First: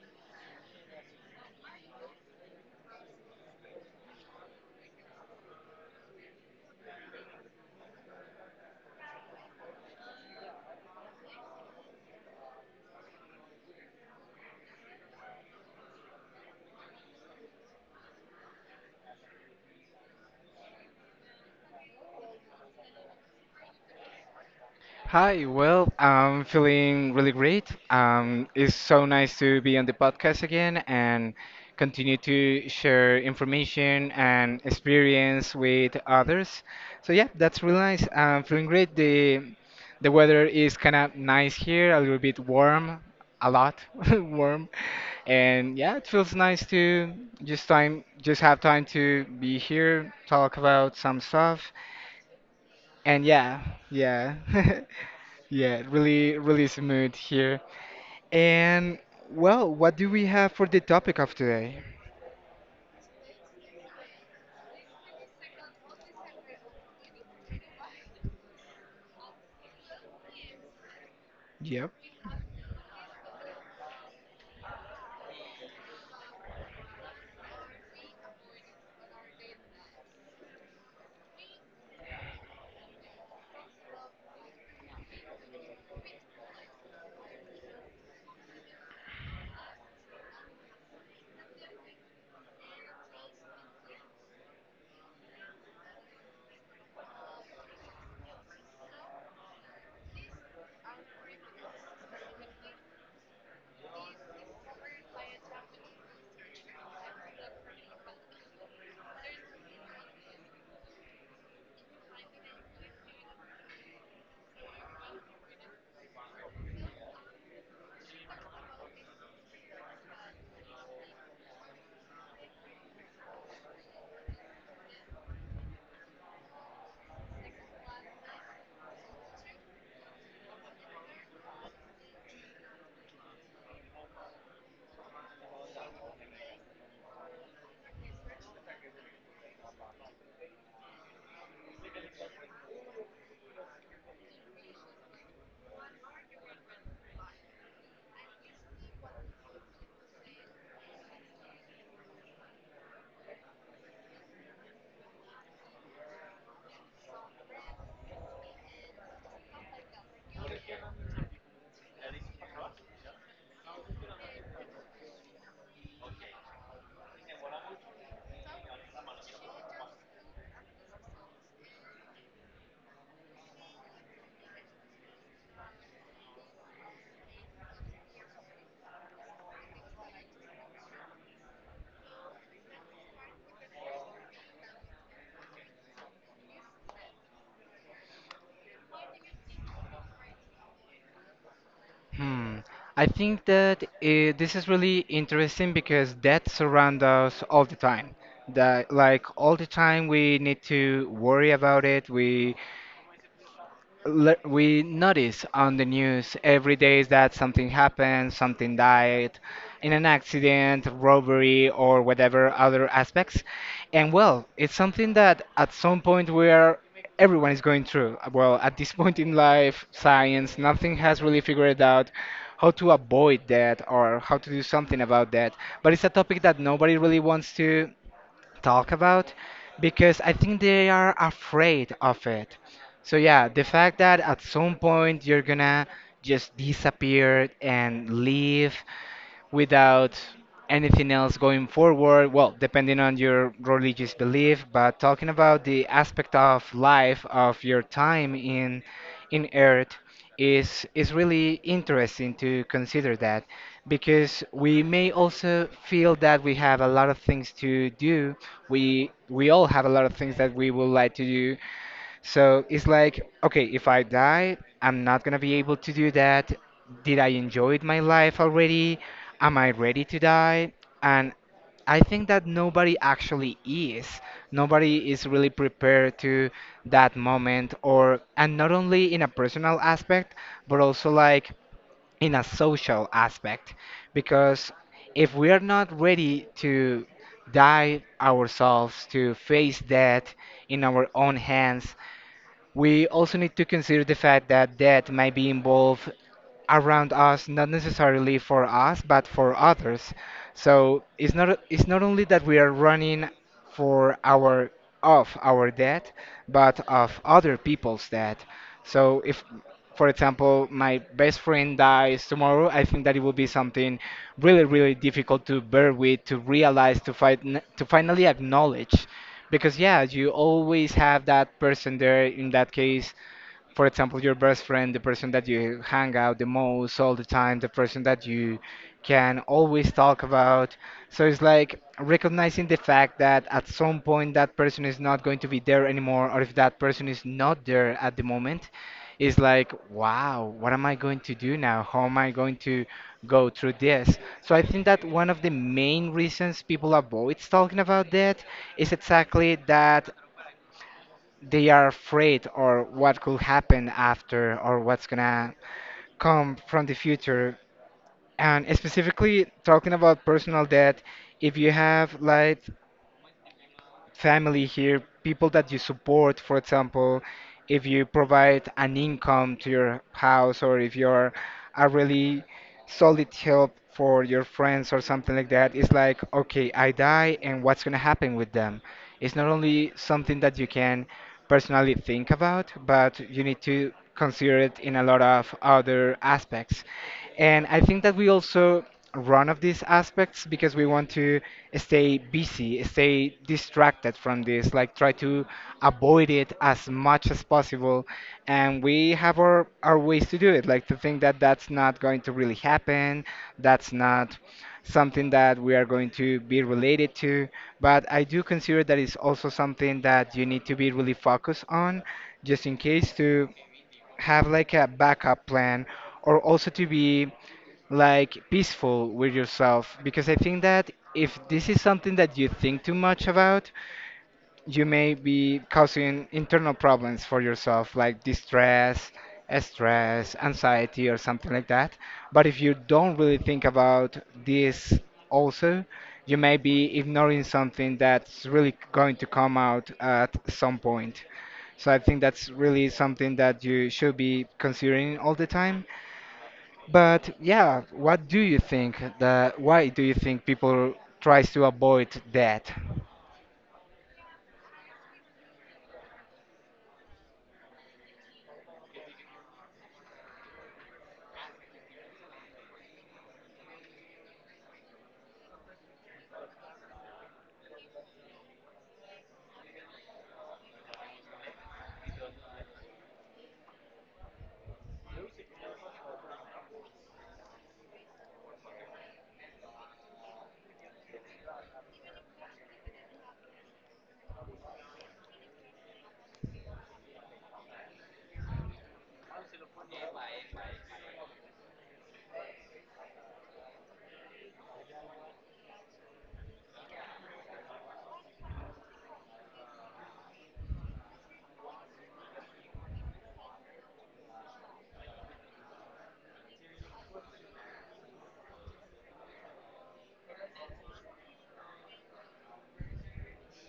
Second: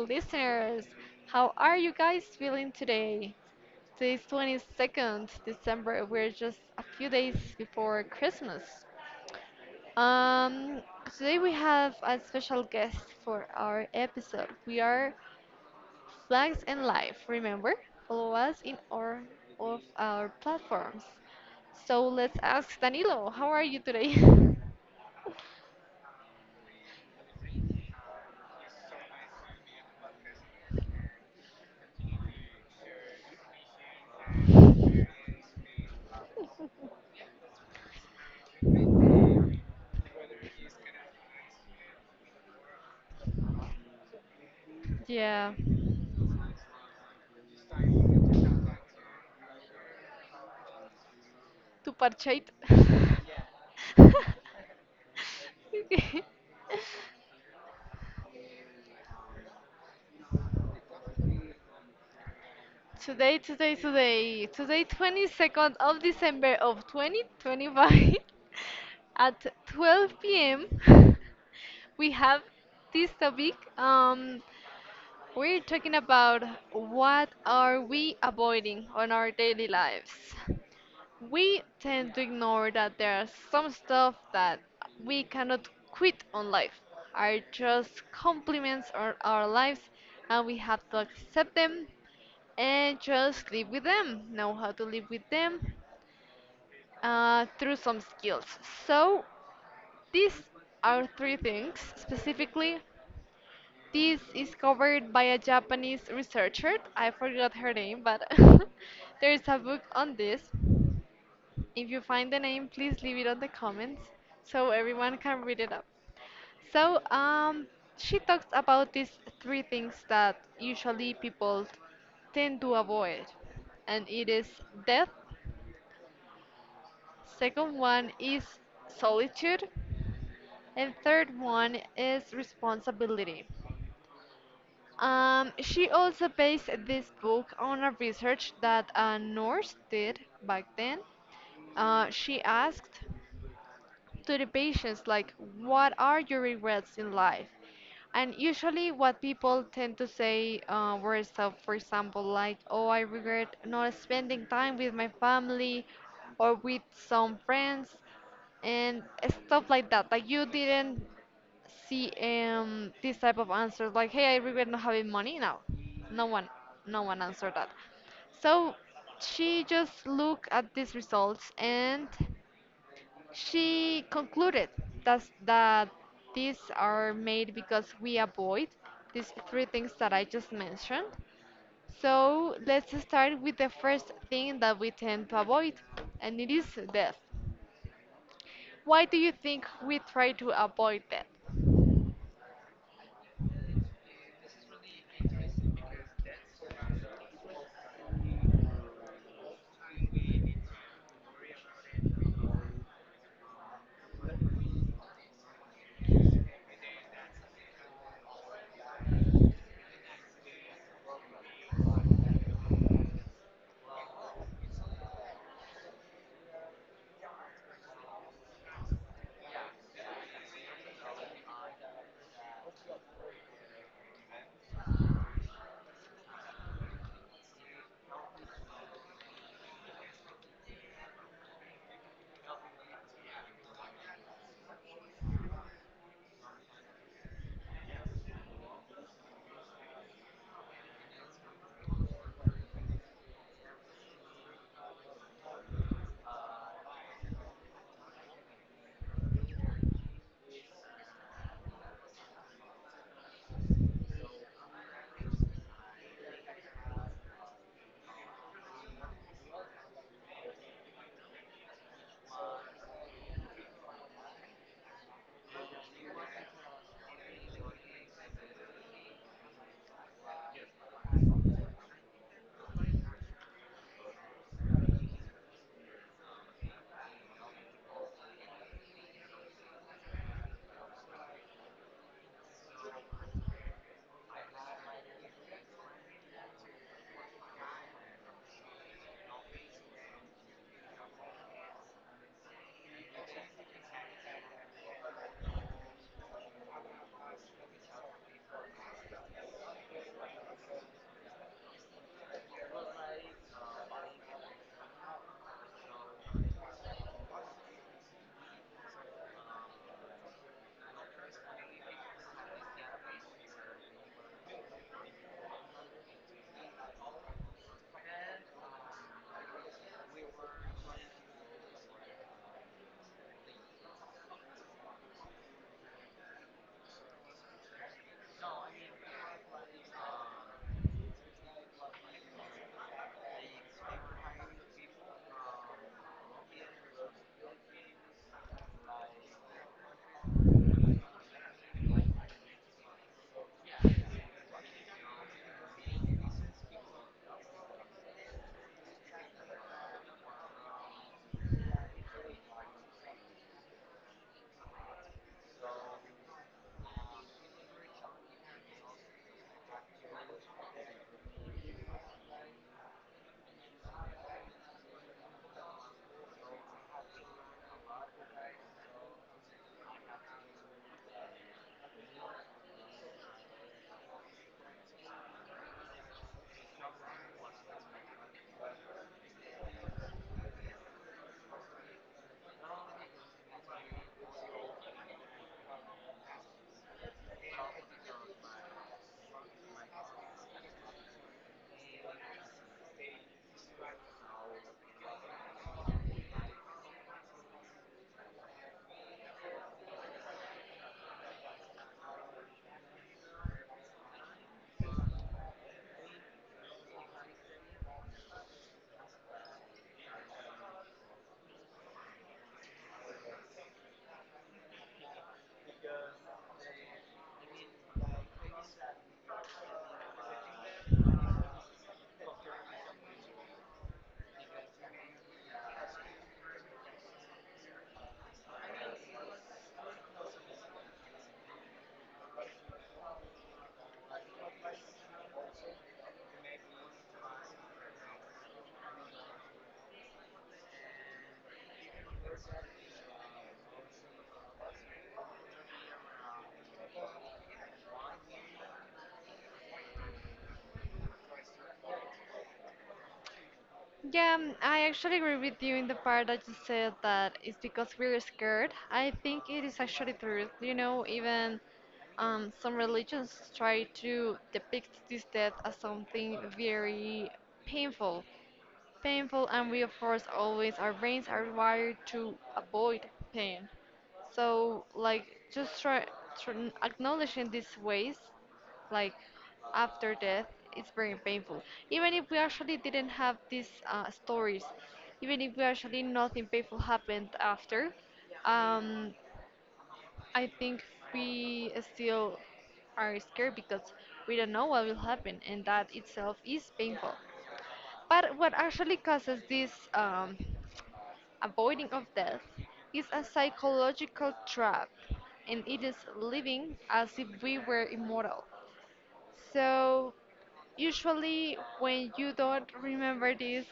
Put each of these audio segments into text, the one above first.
listeners. How are you guys feeling today? Today is December 22nd. We're just a few days before Christmas. Um, today we have a special guest for our episode. We are Flags and Life. Remember, follow us in all of our platforms. So let's ask Danilo, how are you today? Hi, well, I'm feeling really great. It's so nice to be on the podcast again and continue to share information and experience with others. So yeah, that's really nice. I'm feeling great. The weather is kind of nice here, a little bit warm, a lot warm, Yeah. and yeah, it feels nice to just have time to be here, talk about some stuff, Tu parcheite. and yeah, yeah. Yeah, really, really smooth here. And well, what do we have for the topic of today? Today, 22nd of December of 2025 at 12 p.m. Yep. we have this topic. We're talking about what are we avoiding on our daily lives. We tend to ignore that there are some stuff that we cannot quit on life, are just complements on our lives, and we have to accept them and just live with them, know how to live with them through some skills. So, these are three things specifically. This is covered by a Japanese researcher. I forgot her name, but there is a book on this. If you find the name, please leave it on the comments so everyone can read it up. So, she talks about these three things that usually people tend to avoid, and it is death, second one is solitude, and third one is responsibility. She also based this book on a research that a nurse did back then. She asked to the patients like what are your regrets in life, and usually what people tend to say were stuff, for example, like, oh, I regret not spending time with my family or with some friends, and stuff like that. Like you didn't see this type of answers like, hey, I regret not having money. No, no one, no one answered that. So she just looked at these results and she concluded that these are made because we avoid these three things that I just mentioned. So let's start with the first thing that we tend to avoid, and it is death. Why do you think we try to avoid death? Hmm. I think that this is really interesting because death surrounds us all the time. That, like, all the time we need to worry about it. We notice on the news every day that something happened, something died in an accident, robbery, or whatever other aspects. And well, it's something that at some point we are everyone is going through. Well, at this point in life, science, nothing has really figured out how to avoid that or how to do something about that. But it's a topic that nobody really wants to talk about because I think they are afraid of it. So yeah, the fact that at some point you're gonna just disappear and leave without anything else going forward. Well, depending on your religious belief, but talking about the aspect of life, of your time in Earth, is really interesting to consider that, because we may also feel that we have a lot of things to do. We all have a lot of things that we would like to do, so it's like, okay, if I die, I'm not gonna be able to do that. Did I enjoy my life already? Am I ready to die? And I think that nobody actually is. Nobody is really prepared to that moment, or and not only in a personal aspect, but also like in a social aspect. Because if we are not ready to die ourselves, to face death in our own hands, we also need to consider the fact that debt might be involved around us, not necessarily for us, but for others. So it's not, it's not only that we are running for our of our debt, but of other people's debt. So if, for example, my best friend dies tomorrow, I think that it will be something really, really difficult to bear with, to realize, to fight, to finally acknowledge, because yeah, you always have that person there. In that case, for example, your best friend, the person that you hang out the most all the time, the person that you can always talk about. So it's like recognizing the fact that at some point that person is not going to be there anymore, or if that person is not there at the moment, is like, wow, what am I going to do now? How am I going to go through this? So I think that one of the main reasons people avoid talking about that is exactly that they are afraid, or what could happen after, or what's gonna come from the future. And specifically talking about personal debt, if you have like family here, people that you support, for example, if you provide an income to your house, or if you're a really solid help for your friends or something like that, it's like, okay, I die and what's going to happen with them? It's not only something that you can personally think about, but you need to consider it in a lot of other aspects. And I think that we also run of these aspects because we want to stay busy, stay distracted from this, like try to avoid it as much as possible. And we have our ways to do it, like to think that that's not going to really happen, that's not something that we are going to be related to. But I do consider that it's also something that you need to be really focused on, just in case, to have like a backup plan, or also to be like peaceful with yourself, because I think that if this is something that you think too much about, you may be causing internal problems for yourself, like distress, stress, anxiety, or something like that. But if you don't really think about this also, you may be ignoring something that's really going to come out at some point. So I think that's really something that you should be considering all the time. But yeah, what do you think that Why do you think people tries to avoid that? Yeah, mm, I actually agree with you in the part that you said that it's because we're scared. I think it is actually true. You know, even some religions try to depict this death as something very painful painful, and we, of course, always, our brains are wired to avoid pain. So, like, just try acknowledging these ways, like after death, it's very painful. Even if we actually didn't have these stories, even if we actually nothing painful happened after, um, I think we still are scared because we don't know what will happen, and that itself is painful. But what actually causes this avoiding of death is a psychological trap, and it is living as if we were immortal. So, usually, when you don't remember this,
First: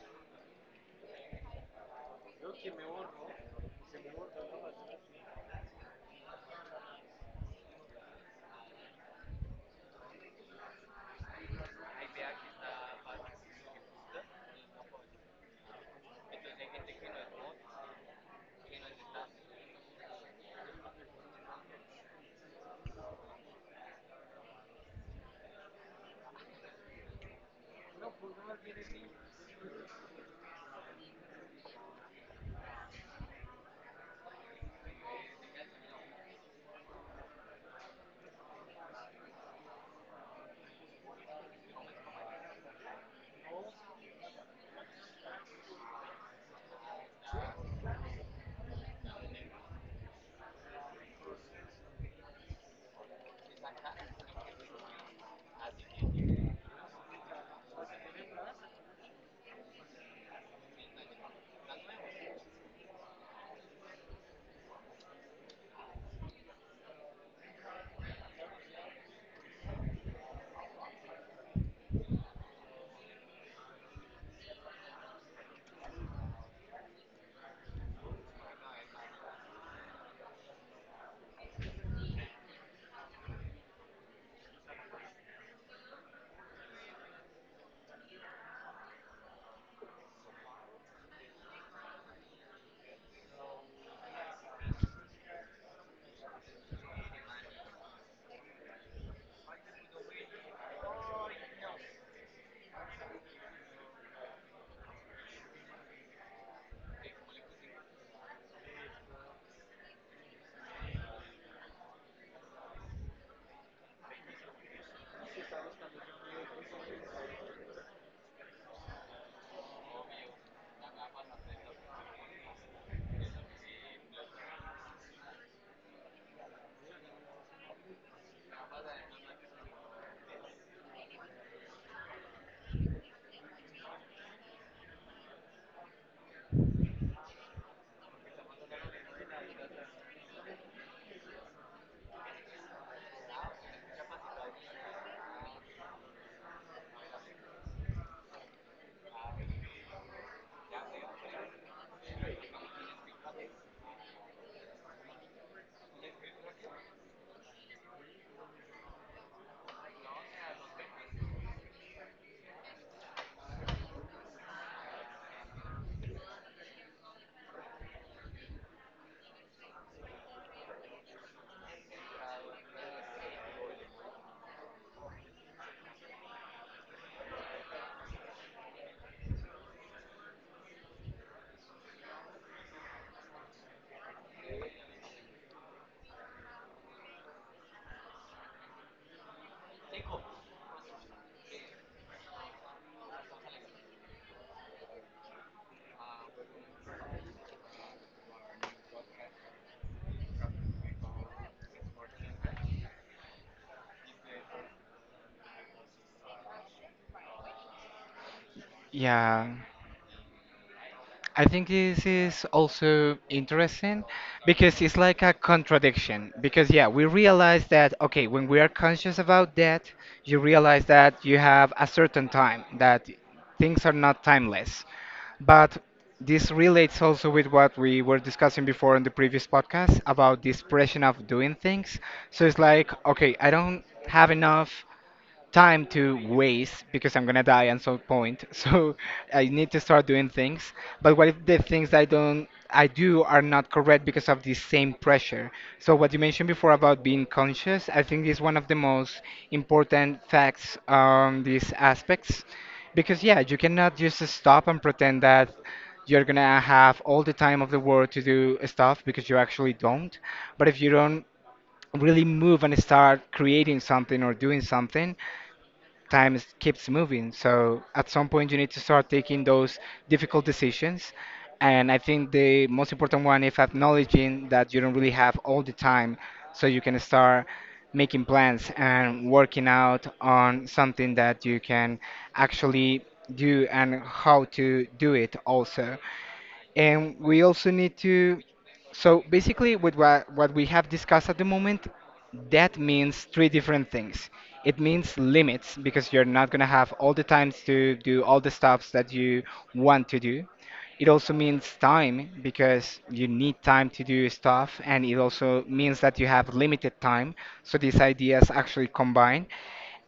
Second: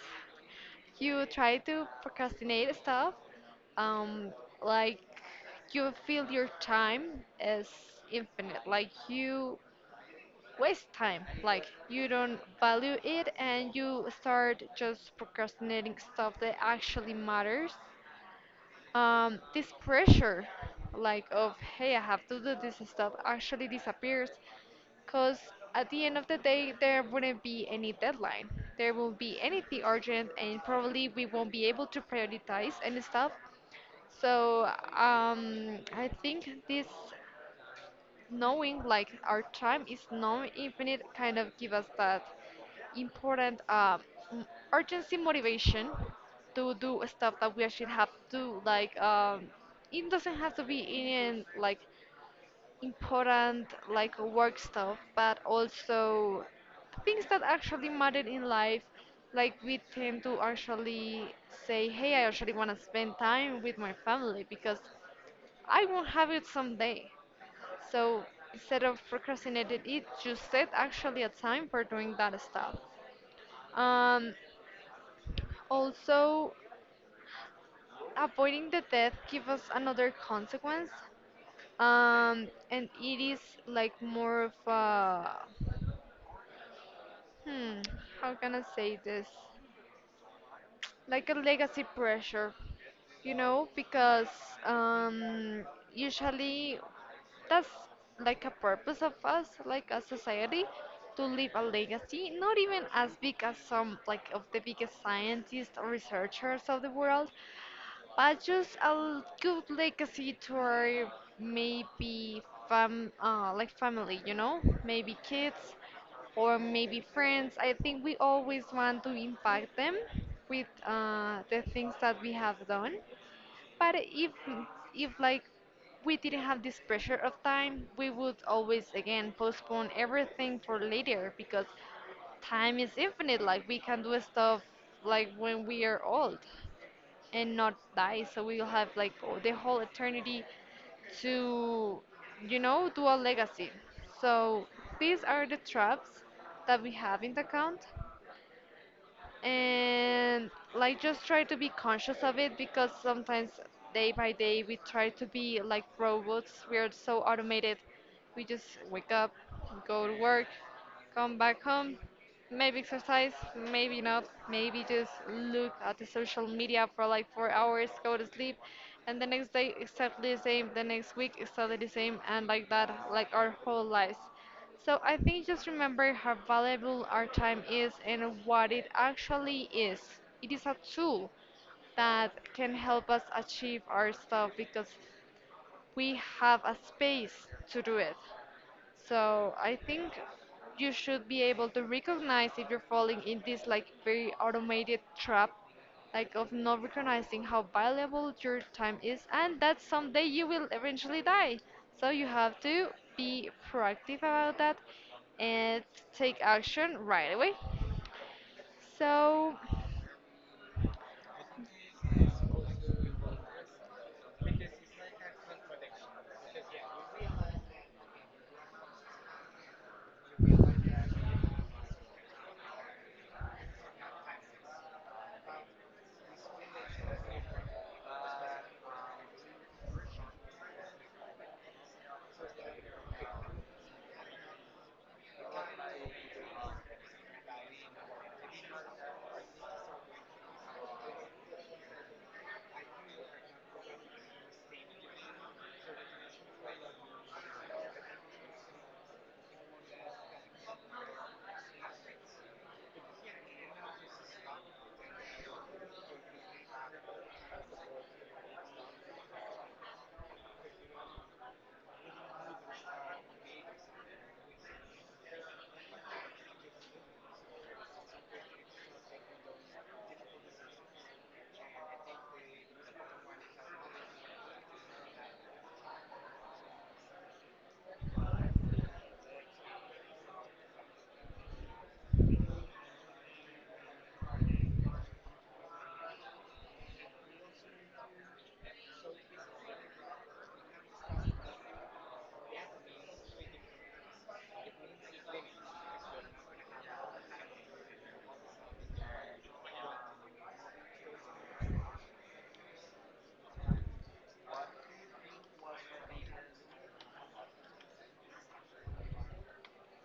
you try to procrastinate stuff, um, like you feel your time is infinite, like you waste time. Like you don't value it and you start just procrastinating stuff that actually matters. This pressure, like of, hey, I have to do this stuff, actually disappears because at the end of the day, there wouldn't be any deadline. There won't be anything urgent, and probably we won't be able to prioritize any stuff. So I think this knowing like our time is non-infinite kind of give us that important m- urgency motivation to do stuff that we actually have to do. Like it doesn't have to be in like important like work stuff, but also things that actually matter in life. Like we tend to actually say, hey, I actually want to spend time with my family because I won't have it someday. So instead of procrastinating it, you set actually a time for doing that stuff. Um, also, avoiding the death gives us another consequence, and it is like more of a hmm, how can I say this? Like a legacy pressure, you know, because um, usually that's like a purpose of us, like a society, to leave a legacy, not even as big as some like of the biggest scientists or researchers of the world, but just a good legacy to our maybe fam like family, you know, maybe kids or maybe friends. I think we always want to impact them with the things that we have done. But if like we didn't have this pressure of time, we would always again postpone everything for later because time is infinite. Like we can do stuff like when we are old and not die. So we will have like the whole eternity to, you know, do a legacy. So these are the traps that we have in the account, and like just try to be conscious of it because sometimes day by day we try to be like robots. We are so automated. We just wake up, go to work, come back home, maybe exercise, maybe not, maybe just look at the social media for like 4 hours, go to sleep, and the next day exactly the same, the next week exactly the same, and like that, like our whole lives. So I think just remember how valuable our time is and what it actually is. It is a tool that can help us achieve our stuff because we have a space to do it. So I think you should be able to recognize if you're falling in this like very automated trap, like of not recognizing how valuable your time is, and that someday you will eventually die. So you have to be proactive about that and take action right away. Yeah, So I think this is also interesting because it's like a contradiction. Because yeah, we realize that, okay, when we are conscious about that, you realize that you have a certain time, that things are not timeless. But this relates also with what we were discussing before in the previous podcast about this pressure of doing things. So it's like, okay, I don't have enough time to waste because I'm gonna die at some point. So I need to start doing things. But what if the things that I do are not correct because of the same pressure? So what you mentioned before about being conscious, I think is one of the most important facts on these aspects. Because yeah, you cannot just stop and pretend that you're gonna have all the time of the world to do stuff, because you actually don't. But if you don't really move and start creating something or doing something, time keeps moving. So at some point, you need to start taking those difficult decisions. And I think the most important one is acknowledging that you don't really have all the time, so you can start making plans and working out on something that you can actually do, and how to do it also. And we also need to, so basically, with what we have discussed at the moment, that means three different things. It means limits, because you're not going to have all the times to do all the stuffs that you want to do. It also means time, because you need time to do stuff, and it also means that you have limited time. So these ideas actually combine.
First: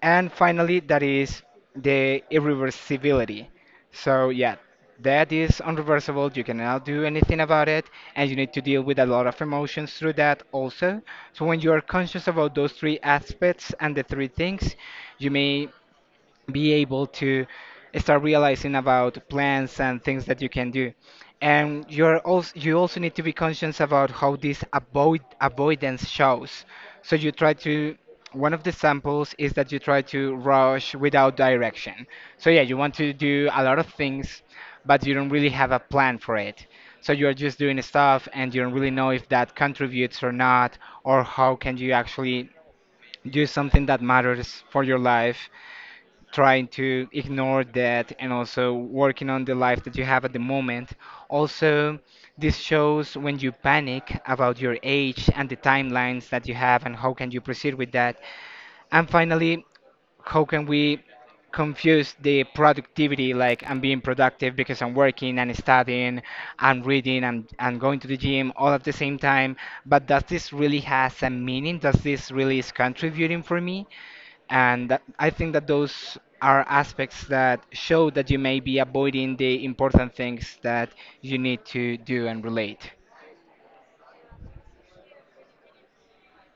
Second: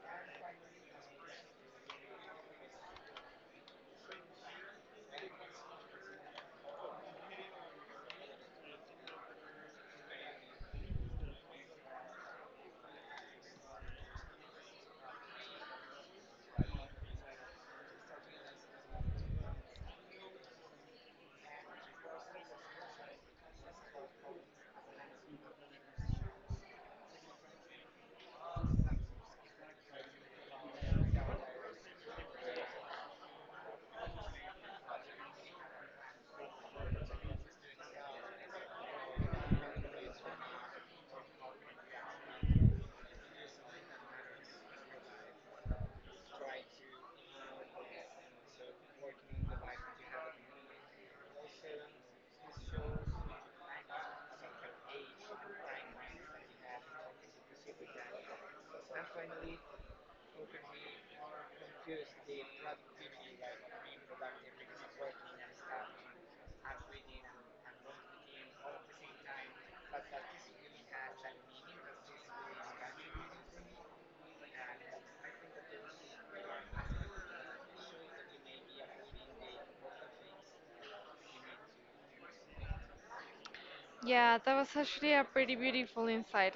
And finally, that is the irreversibility. So, yeah, that is unreversible. You cannot do anything about it, and you need to deal with a lot of emotions through that also. So, when you are conscious about those three aspects and the three things, you may be able to start realizing about plans and things that you can do. And you also need to be conscious about how this avoidance shows. So you try to one of the samples is that you try to rush without direction. So yeah, you want to do a lot of things, but you don't really have a plan for it. So you're just doing stuff, and you don't really know if that contributes or not, or how can you actually do something that matters for your life, trying to ignore that and also working on the life that you have at the moment. Also, this shows when you panic about your age and the timelines that you have, and how can you proceed with that. And finally, how can we confuse the productivity, like I'm being productive because I'm working and studying and reading, and going to the gym, all at the same time. But does this really has a meaning? Does this really is contributing for me? And that, I think that those are aspects that show that you may be avoiding the important things that you need to do and relate. yeah, that was actually a pretty beautiful insight.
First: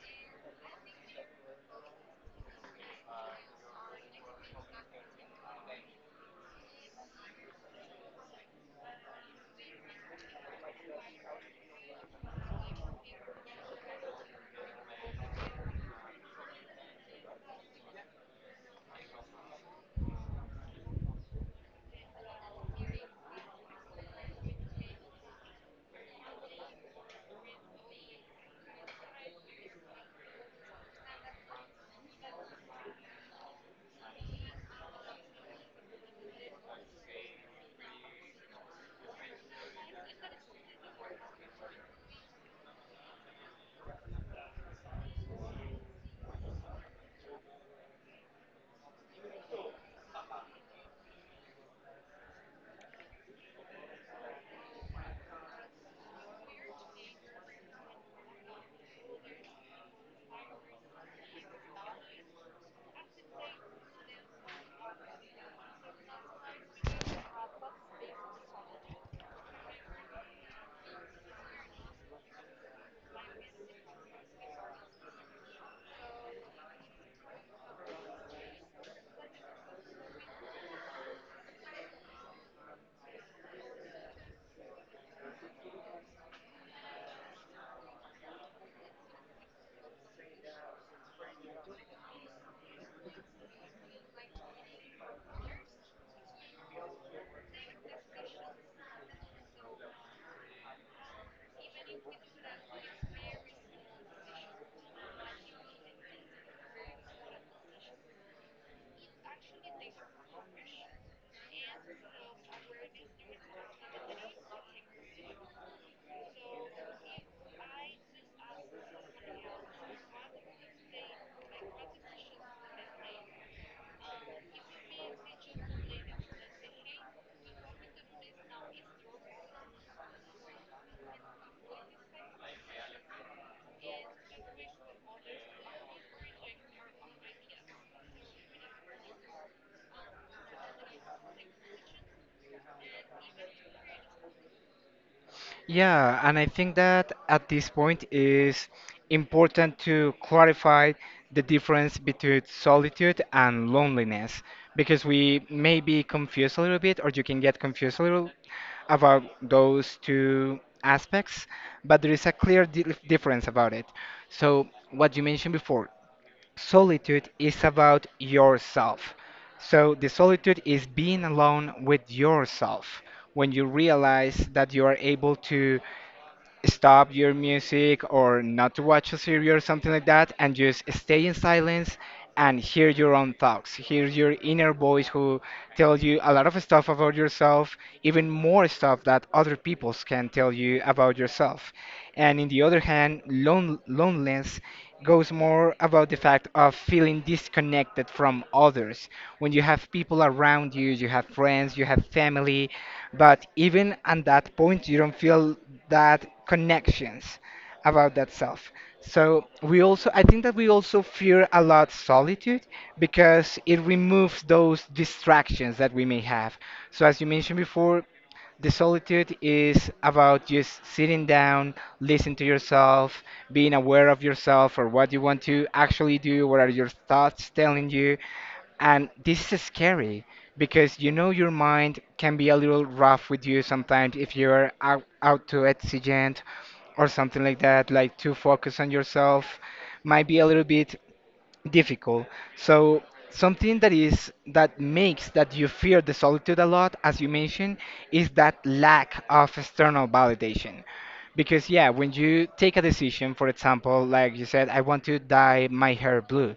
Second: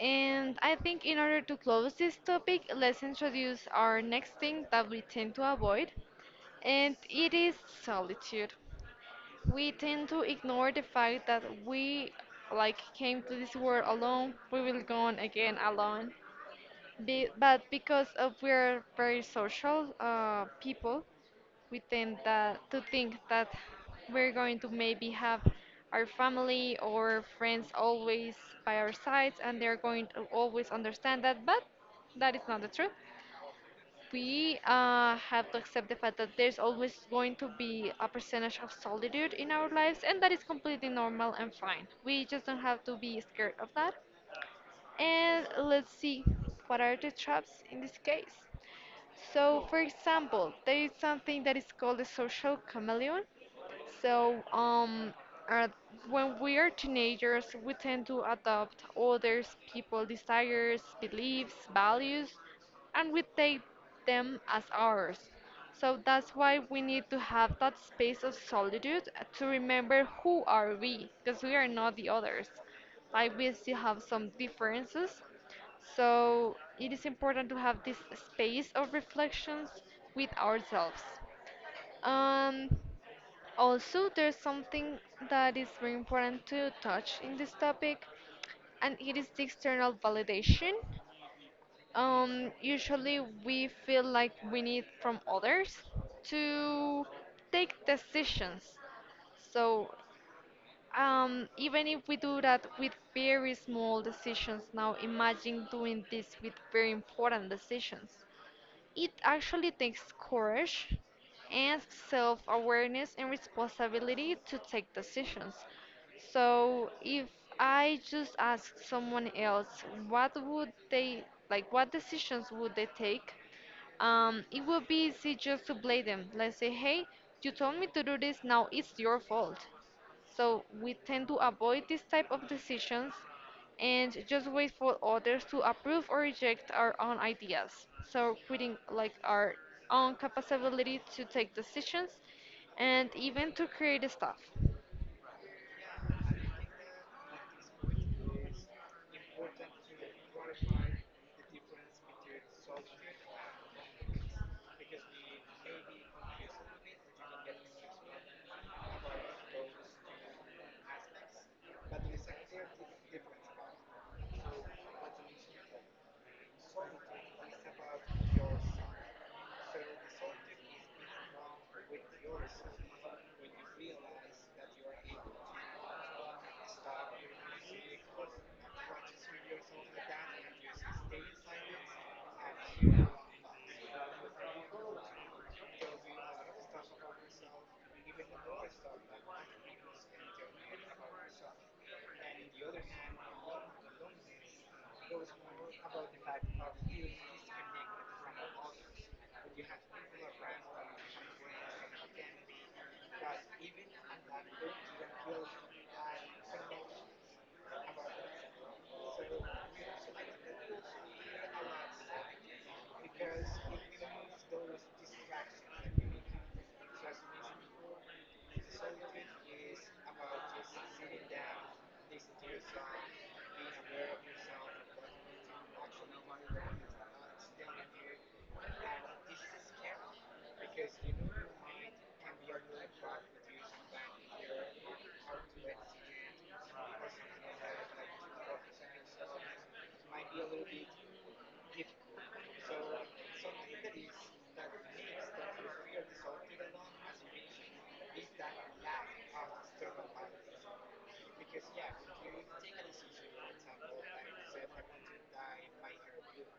And I think in order to close this topic, let's introduce our next thing that we tend to avoid, and it is solitude. We tend to ignore the fact that we like came to this world alone, we will go on again alone. Be, but because of we're very social people, we to think that we're going to maybe have our family or friends always by our sides and they're going to always understand that, but that is not the truth. We have to accept the fact that there's always going to be a percentage of solitude in our lives, and that is completely normal and fine. We just don't have to be scared of that, and let's see, what are the traps in this case? So, for example, there is something that is called the social chameleon. So, at, when we are teenagers, we tend to adopt others, people's desires, beliefs, values, and we take them as ours. So that's why we need to have that space of solitude to remember who are we, because we are not the others. Like we still have some differences. So it is important to have this space of reflections with ourselves. Um, also, there's something that is very important to touch in this topic, and it is the external validation. Usually, we feel like we need from others to take decisions. So, even if we do that with very small decisions, now imagine doing this with very important decisions. It actually takes courage and self awareness and responsibility to take decisions. So if I just ask someone else what would they like, what decisions would they take, it would be easy just to blame them. Let's say, hey, you told me to do this, now it's your fault. So we tend to avoid this type of decisions and just wait for others to approve or reject our own ideas. So creating like our own capability to take decisions and even to create stuff. Yeah, and I think that at this point is important to clarify the difference between solitude and loneliness, because we may be confused a little bit, or you can get confused a little about those two aspects, but there is a clear di difference about it. So, what you mentioned before, solitude is about yourself. So the solitude is being alone with yourself, when you realize that you are able to stop your music or not to watch a series or something like that, and just stay in silence and hear your own thoughts, hear your inner voice, who tells you a lot of stuff about yourself, even more stuff that other people can tell you about yourself. And in the other hand, loneliness goes more about the fact of feeling disconnected from others, when you have people around you, you have friends, you have family, but even at that point, you don't feel that connections about that self. So we also, I think that we also fear a lot solitude, because it removes those distractions that we may have. So as you mentioned before, the solitude is about just sitting down, listen to yourself, being aware of yourself or what you want to actually do, what are your thoughts telling you, and this is scary because you know your mind can be a little rough with you sometimes if you're out too exigent or something like that, like too focused on yourself, might be a little bit difficult. So something that makes that you fear the solitude a lot, as you mentioned, is that lack of external validation. Because yeah, when you take a decision, for example, like you said, I want to dye my hair blue.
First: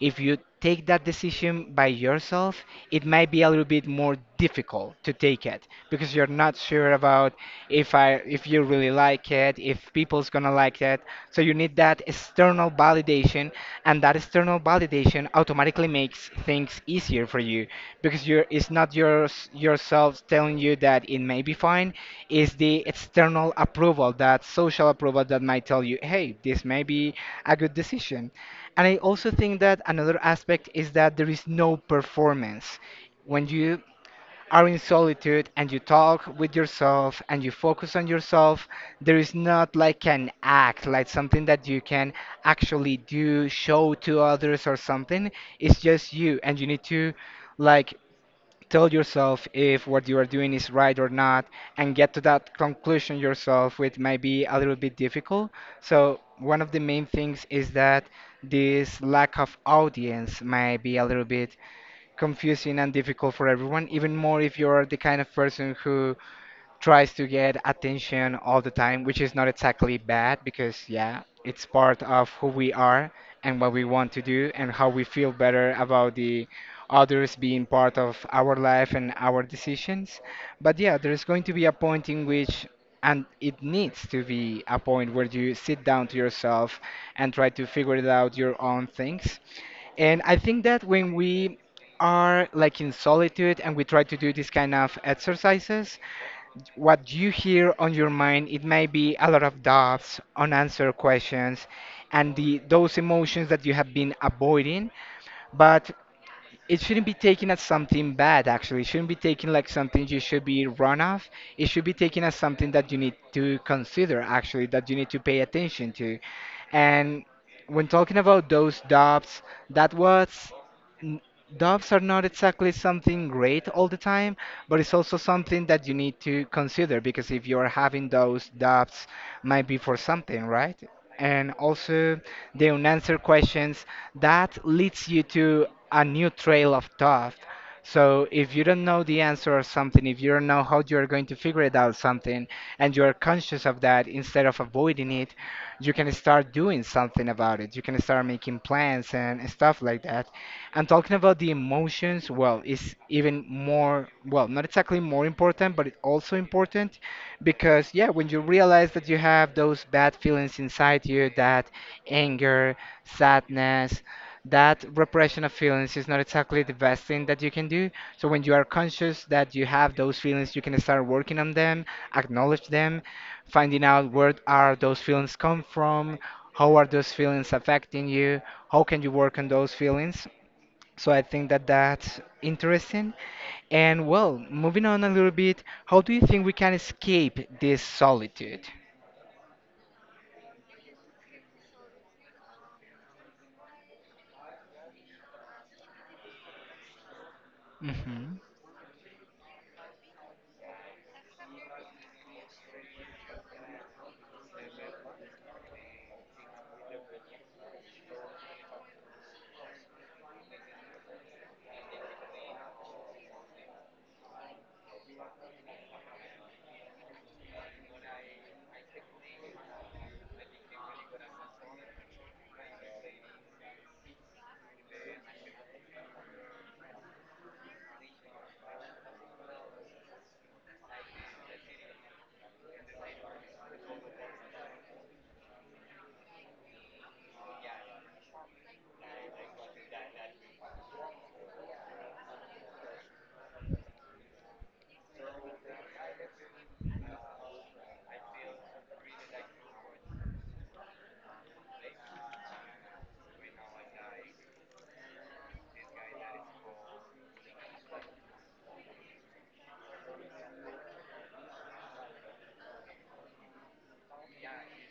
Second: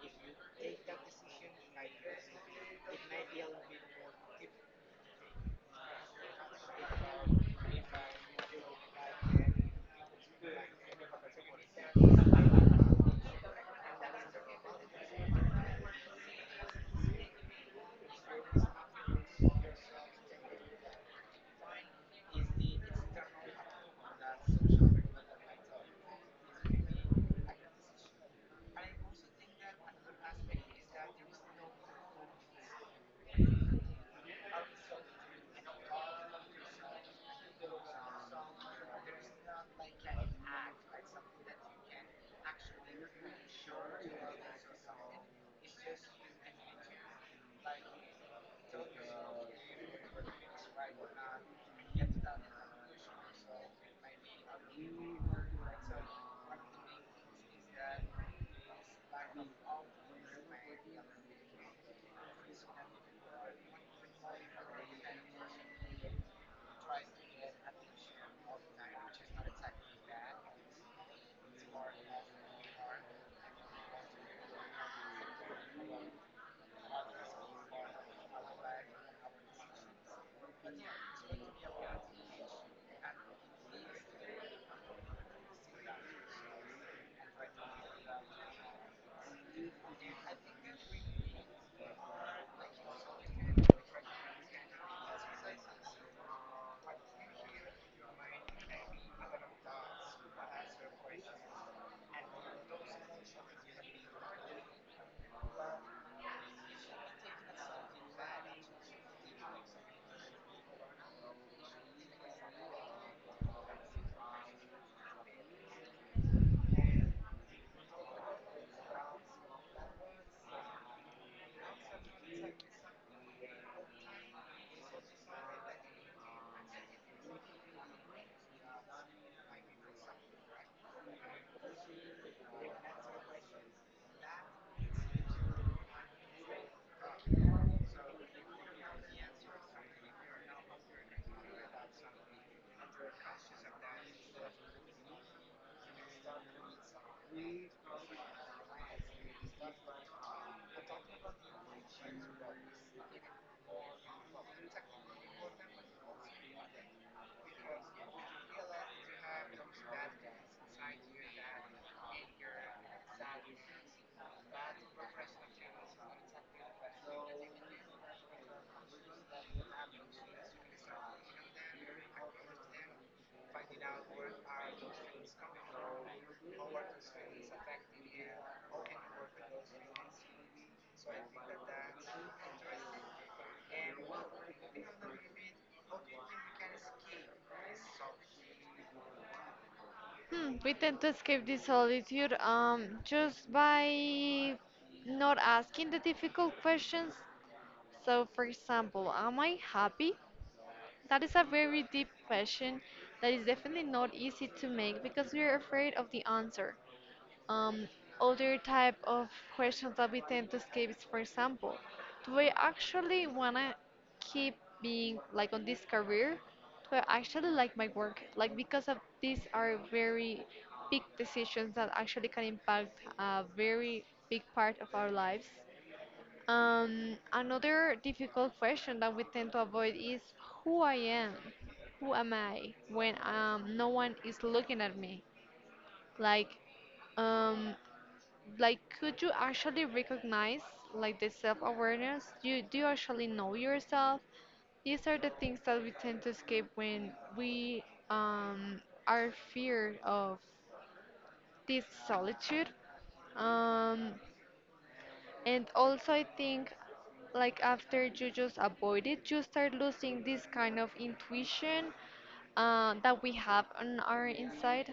If you take that decision by yourself, it might be a little bit more difficult to take it because you're not sure about if you really like it, if people's gonna like it. So you need that external validation, and that external validation automatically makes things easier for you because you're it's not your yourself telling you that it may be fine. It's the external approval, that social approval that might tell you, hey, this may be a good decision. And I also think that another aspect is that there is no performance. When you are in solitude and you talk with yourself and you focus on yourself, there is not like an act, like something that you can actually do, show to others or something. It's just you, and you need to like tell yourself if what you are doing is right or not and get to that conclusion yourself, which might be a little bit difficult. So, one of the main things is that this lack of audience might be a little bit confusing and difficult for everyone, even more if you're the kind of person who tries to get attention all the time, which is not exactly bad because, yeah, it's part of who we are and what we want to do and how we feel better about the others being part of our life and our decisions. But yeah, there's going to be a point in which and it needs to be a point where you sit down to yourself and try to figure it out your own things. And I think that when we are like in solitude and we try to do this kind of exercises, what you hear on your mind, it may be a lot of doubts, unanswered questions, and those emotions that you have been avoiding. But it shouldn't be taken as something bad. Actually, it shouldn't be taken like something you should be run off. It should be taken as something that you need to consider, actually, that you need to pay attention to. And when talking about those doubts, that was n- doubts are not exactly something great all the time, but it's also something that you need to consider because if you're having those doubts, might be for something, right? And also the unanswered questions, that leads you to a new trail of thought. So if you don't know the answer of something, if you don't know how you're going to figure it out something, and you're conscious of that instead of avoiding it, you can start doing something about it. You can start making plans and stuff like that. And talking about the emotions, well, is even more, well, not exactly more important, but it also important because, yeah, when you realize that you have those bad feelings inside you, that anger, sadness, that repression of feelings is not exactly the best thing that you can do. So when you are conscious that you have those feelings, you can start working on them, acknowledge them, finding out where are those feelings come from, how are those feelings affecting you, how can you work on those feelings. So I think that that's interesting. And well, moving on a little bit, how do you think we can escape this solitude? Hmm, we tend to escape this solitude just by not asking the difficult questions. So, Hmm. for example, am I happy? That is a very deep question that is definitely not easy to make because we are afraid of the answer. Um, other type of questions that we tend to escape is, for example, do I actually wanna keep being like on this career? Do I actually like my work? Like because of these are very big decisions that actually can impact a very big part of our lives. Another difficult question that we tend to avoid is who I am. Who am I when no one is looking at me? Like, um, like could you actually recognize like the self-awareness? Do you actually know yourself? These are the things that we tend to escape when we um, are feared of this solitude. Um, and also, I think like after you just avoid it, you start losing this kind of intuition that we have on our inside.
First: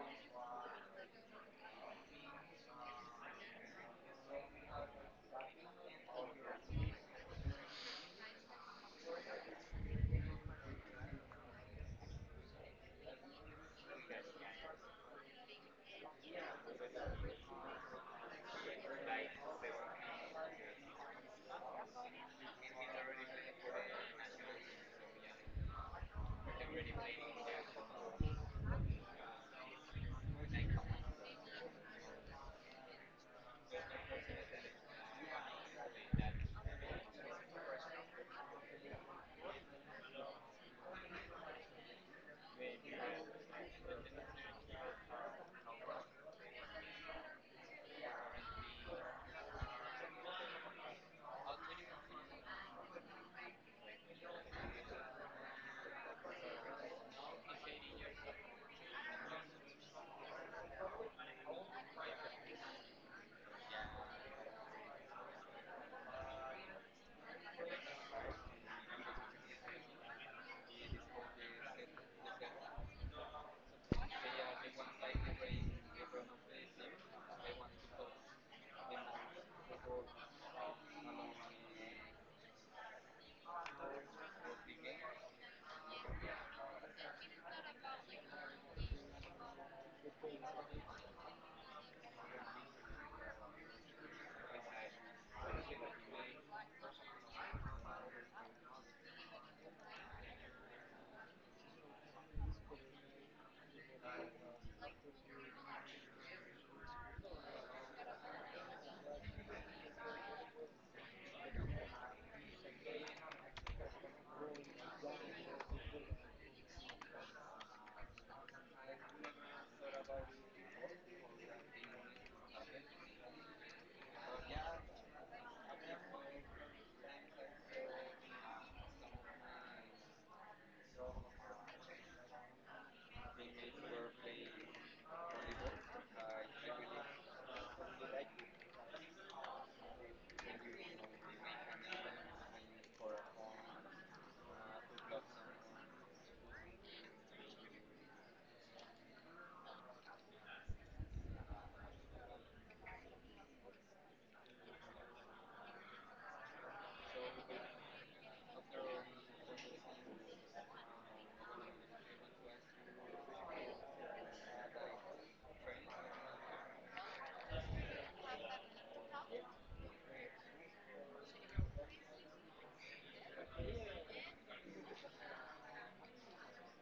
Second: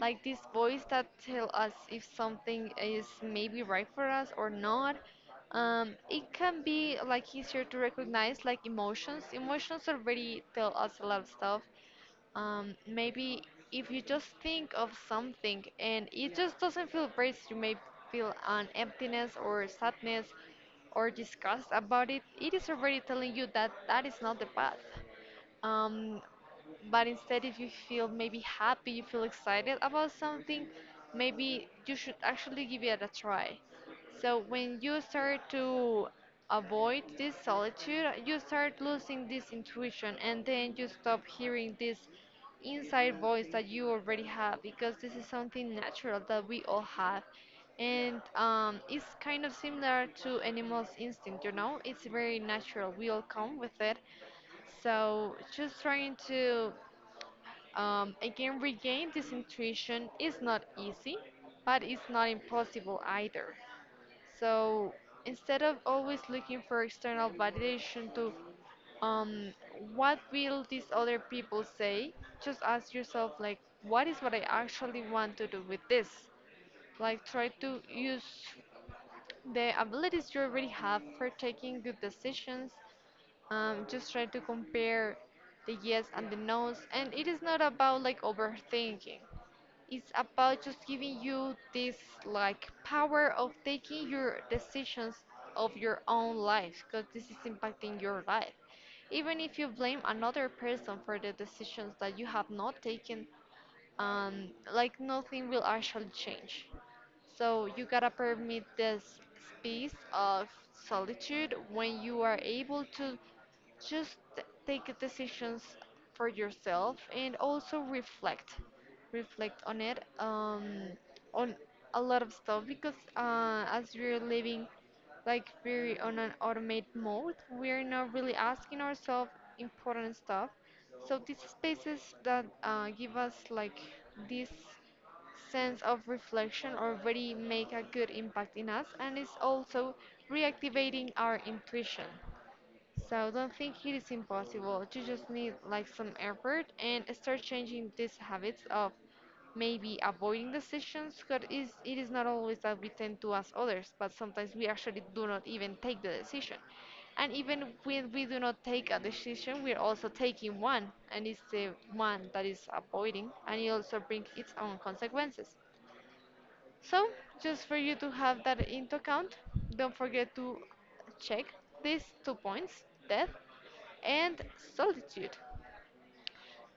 Like this voice that tell us if something is maybe right for us or not. It can be like easier to recognize like emotions. Emotions already tell us a lot of stuff maybe if you just think of something and it just doesn't feel great, you may feel an emptiness or sadness or disgust about it. It is already telling you that that is not the path. Um, but instead, if you feel maybe happy, you feel excited about something, maybe you should actually give it a try. So when you start to avoid this solitude, you start losing this intuition, and then you stop hearing this inside voice that you already have, because this is something natural that we all have. And it's kind of similar to animals' instinct, you know? It's very natural. We all come with it. So just trying to again regain this intuition is not easy, but it's not impossible either. So instead of always looking for external validation to um, what will these other people say, just ask yourself, like, what is what I actually want to do with this? Like, try to use the abilities you already have for taking good decisions. Just try to compare the yes and the no's, and it is not about like overthinking, it's about just giving you this like power of taking your decisions of your own life, because this is impacting your life. Even if you blame another person for the decisions that you have not taken, like nothing will actually change. So you gotta permit this space of solitude when you are able to just take decisions for yourself and also reflect on it on a lot of stuff, because as we're living like very on an automated mode, we're not really asking ourselves important stuff. So these spaces that give us like this sense of reflection already make a good impact in us, and it's also reactivating our intuition. So don't think it is impossible. You just need like some effort and start changing these habits of maybe avoiding decisions, because it is not always that we tend to ask others, but sometimes we actually do not even take the decision. And even when we do not take a decision, we're also taking one, and it's the one that is avoiding, and it also brings its own consequences. So, just for you to have that into account, don't forget to check these two points: death and solitude.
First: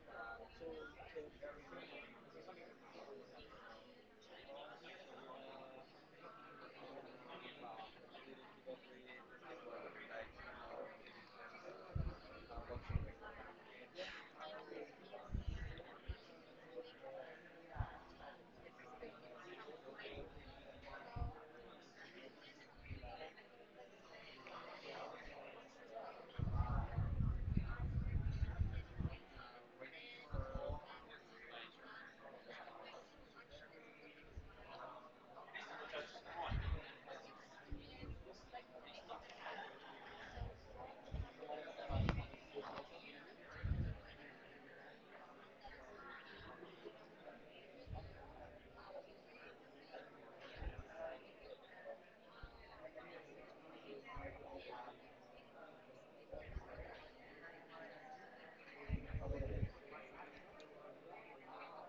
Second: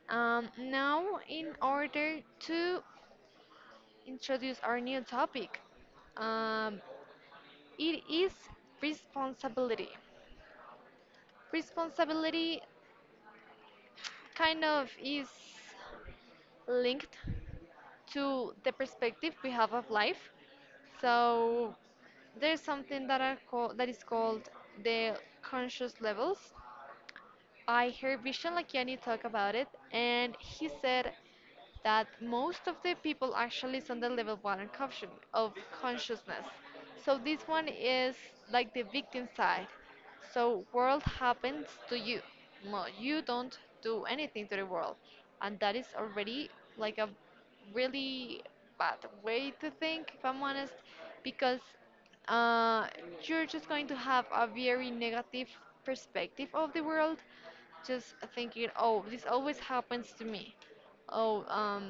Now, in order to introduce our new topic, um, it is responsibility. Responsibility kind of is linked to the perspective we have of life. So there's something that is called the conscious levels. I heard Vishen Lakiani talk about it, and he said that most of the people actually is on the level one of conscious, of consciousness. So this one is like the victim side. So world happens to you. No, you don't do anything to the world, and that is already like a really bad way to think, if I'm honest, because uh, you're just going to have a very negative perspective of the world, just thinking, oh, this always happens to me, oh,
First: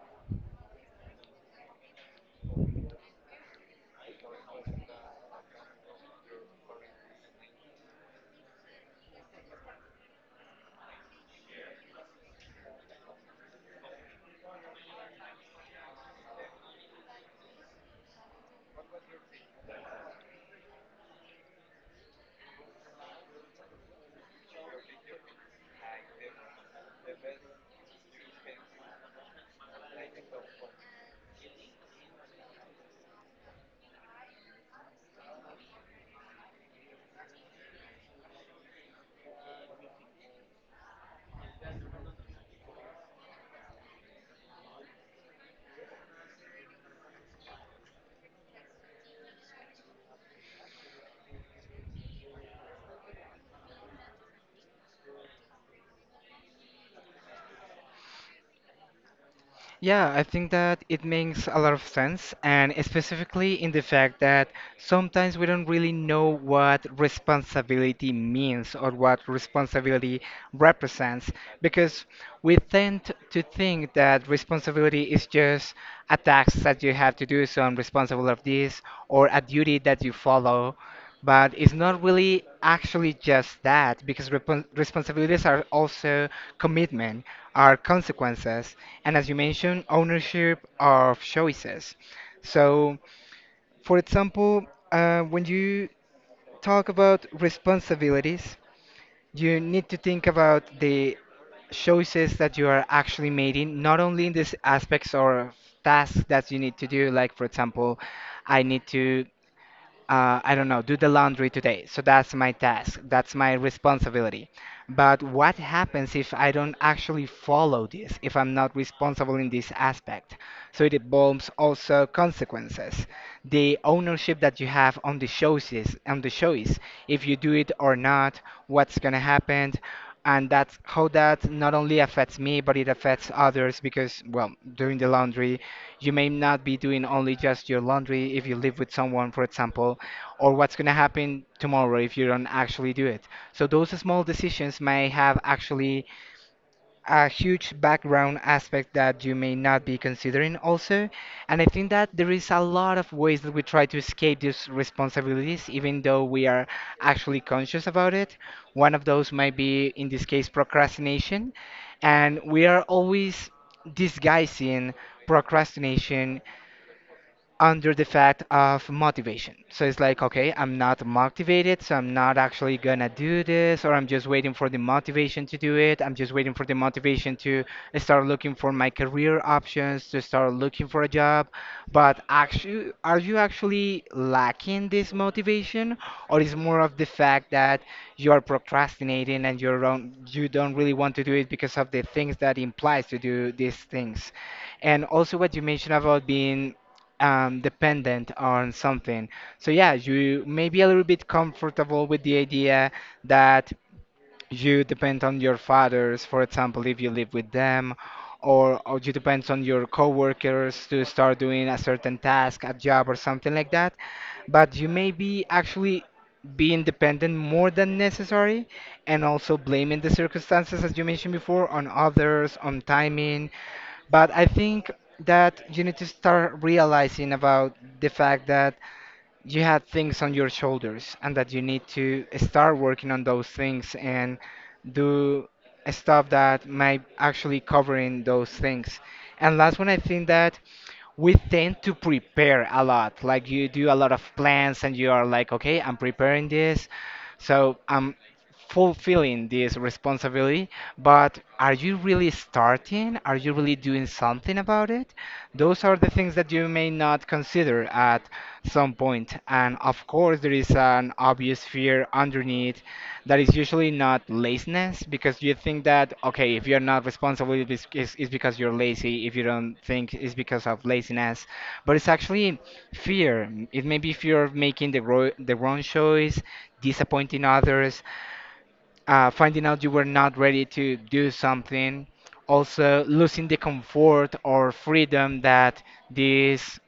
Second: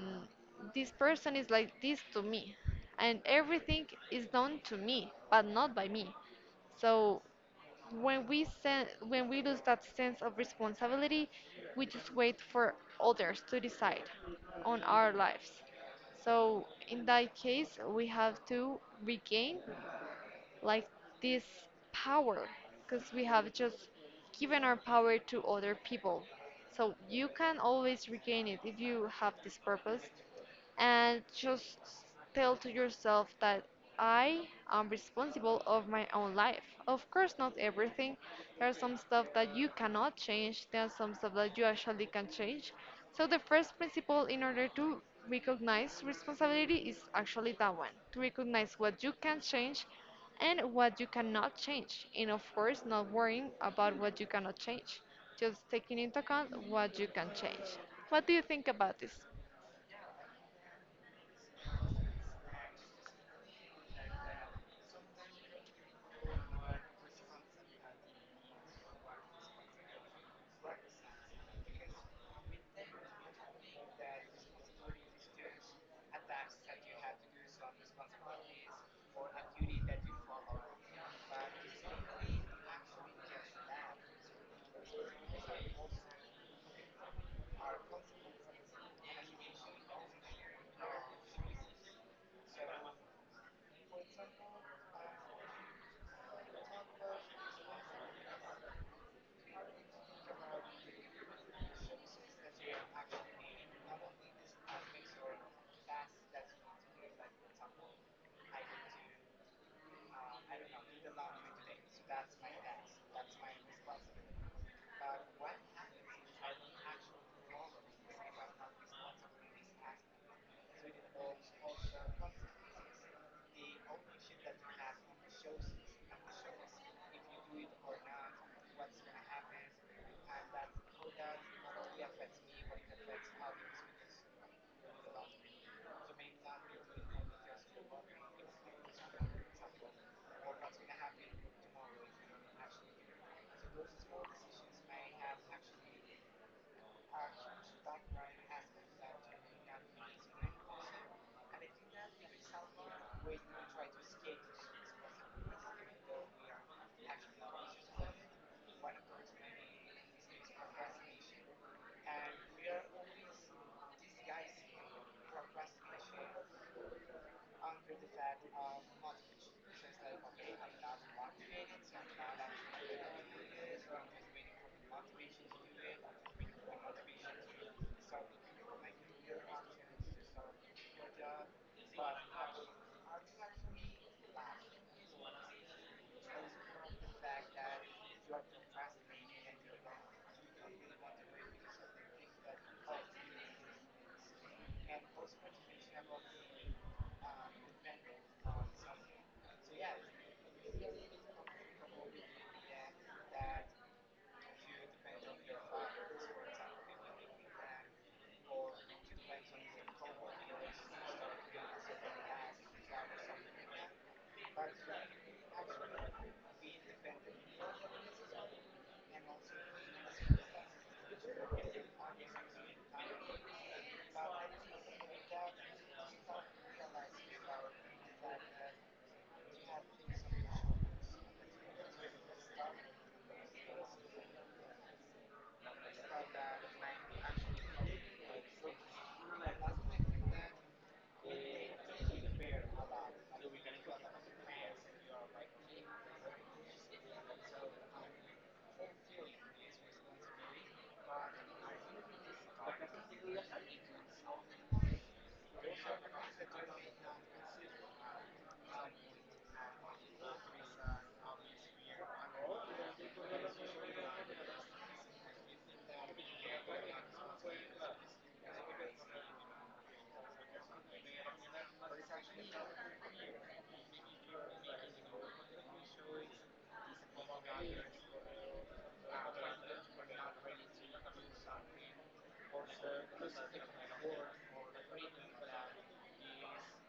this person is like this to me, and everything is done to me, but not by me. So when we lose that sense of responsibility, we just wait for others to decide on our lives. So in that case, we have to regain like this power, because we have just given our power to other people. So you can always regain it if you have this purpose and just tell to yourself that I am responsible of my own life. Of course, not everything. There are some stuff that you cannot change. There are some stuff that you actually can change. So the first principle in order to recognize responsibility is actually that one. To recognize what you can change and what you cannot change. And of course, not worrying about what you cannot change. Just taking into account what you can change. What do you think about this? Yeah, I think that it makes a lot of sense, and specifically in the fact that sometimes we don't really know what responsibility means or what responsibility represents, because we tend to think that responsibility is just a task that you have to do, so I'm responsible of this, or a duty that you follow, but it's not really actually just that, because repon responsibilities are also commitment, are consequences, and as you mentioned, ownership of choices. So, for example, when you talk about responsibilities, you need to think about the choices that you are actually making, not only in these aspects or tasks that you need to do, like, for example, I need to I don't know, do the laundry today. So that's my task, that's my responsibility. But what happens if I don't actually follow this, if I'm not responsible in this aspect? So it involves also consequences. The ownership that you have on the choice, if you do it or not, what's gonna happen, and that's how that not only affects me, but it affects others because, well, doing the laundry, you may not be doing only just your laundry if you live with someone, for example, or what's going to happen tomorrow if you don't actually do it. So those small decisions may have actually a huge background aspect that you may not be considering also. And I think that there is a lot of ways that we try to escape these responsibilities even though we are actually conscious about it. One of those might be in this case procrastination, and we are always disguising procrastination under the fact of motivation. So it's like, okay, I'm not motivated, so I'm not actually gonna do this, or I'm just waiting for the motivation to do it. I'm just waiting for the motivation to start looking for my career options, to start looking for a job. But actually, are you actually lacking this motivation, or is more of the fact that you are procrastinating and you don't really want to do it because of the things that implies to do these things? And also what you mentioned about being dependent on something. So yeah, you may be a little bit comfortable with the idea that you depend on your fathers, for example, if you live with them, or you depend on your coworkers to start doing a certain task, a job, or something like that. But you may be actually being dependent more than necessary and also blaming the circumstances as you mentioned before on others, on timing. But I think that you need to start realizing about the fact that you had things on your shoulders and that you need to start working on those things and do stuff that might actually covering those things. And last one, I think that we tend to prepare a lot. Like you do a lot of plans and you are like, okay, I'm preparing this, so I'm fulfilling this responsibility. But are you really starting? Are you really doing something about it? Those are the things that you may not consider at some point. And of course, there is an obvious fear underneath that is usually not laziness because you think that, okay, if you're not responsible, it's because you're lazy. If you don't think it's because of laziness, but it's actually fear. It may be fear of making the wrong choice, disappointing others, finding out you were not ready to do something, also losing the comfort or freedom that this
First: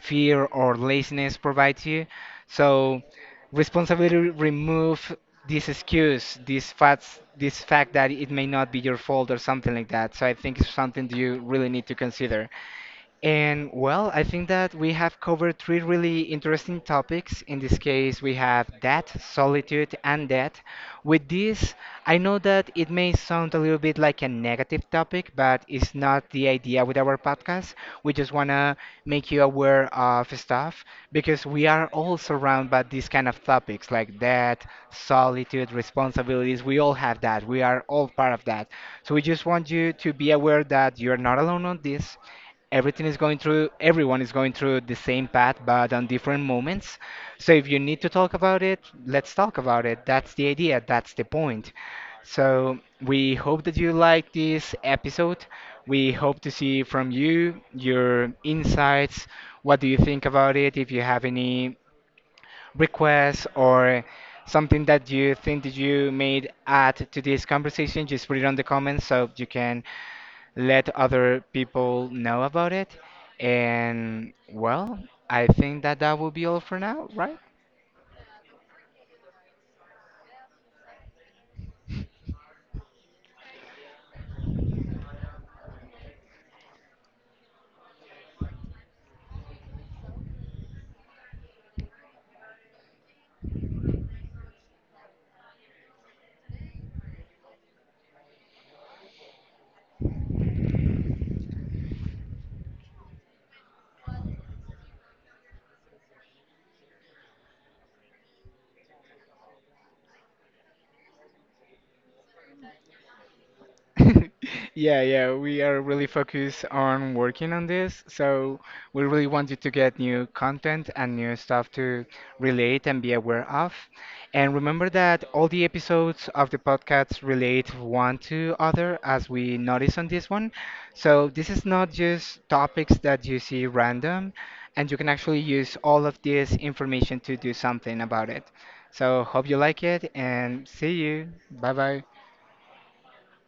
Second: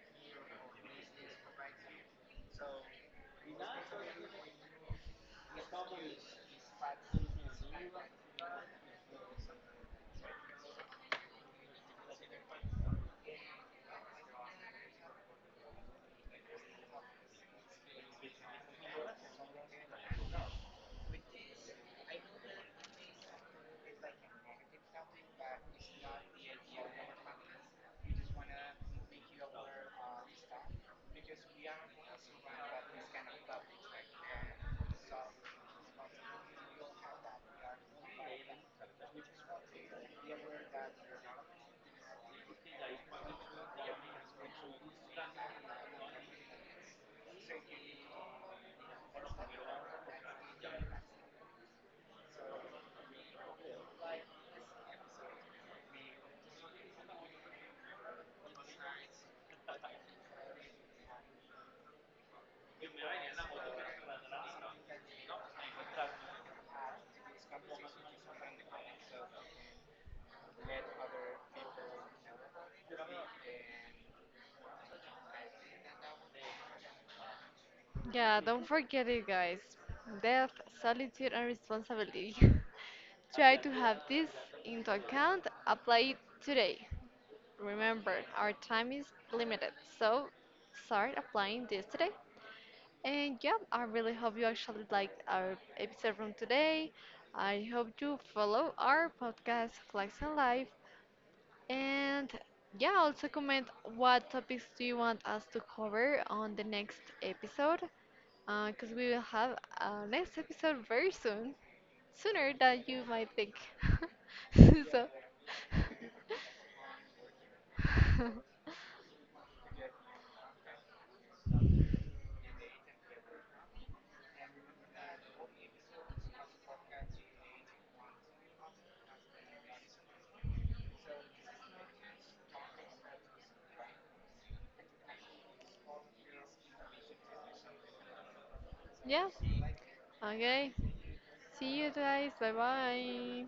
fear or laziness provides you. So, responsibility remove this excuse, this fact that it may not be your fault or something like that. So, I think it's something you really need to consider. And well, I think that we have covered three really interesting topics. In this case, we have death, solitude, and death. With this, I know that it may sound a little bit like a negative topic, but it's not the idea with our podcast. We just want to make you aware of stuff because we are all surrounded by these kind of topics like death, solitude, responsibilities. We all have that. We are all part of that. So we just want you to be aware that you're not alone on this. Everything is going through, everyone is going through the same path but on different moments. So if you need to talk about it, let's talk about it. That's the idea, that's the point. So we hope that you like this episode. We hope to see from you your insights, what do you think about it, if you have any requests or something that you think that you made add to this conversation, just put it on the comments so you can let other people know about it. And well, I think that that will be all for now, right? Yeah, don't forget it, guys. Death, solitude, and responsibility. Try to have this into account. Apply it today. Remember, our time is limited, so start applying this today. And yeah, I really hope you actually liked our episode from today. I hope you follow our podcast, Flags and Life, and yeah, also comment what topics do you want us to cover on the next episode, because we will have a next episode very soon, sooner than you might think. Yeah, So, yeah, we are really focused on working on this. So we really wanted to get new content and new stuff to relate and be aware of. And remember that all the episodes of the podcast relate one to other, as we noticed on this one. So this is not just topics that you see random, and you can actually use all of this information to do something about it. So yeah, hope you like it and okay. see you. Bye See you bye. guys. Bye bye.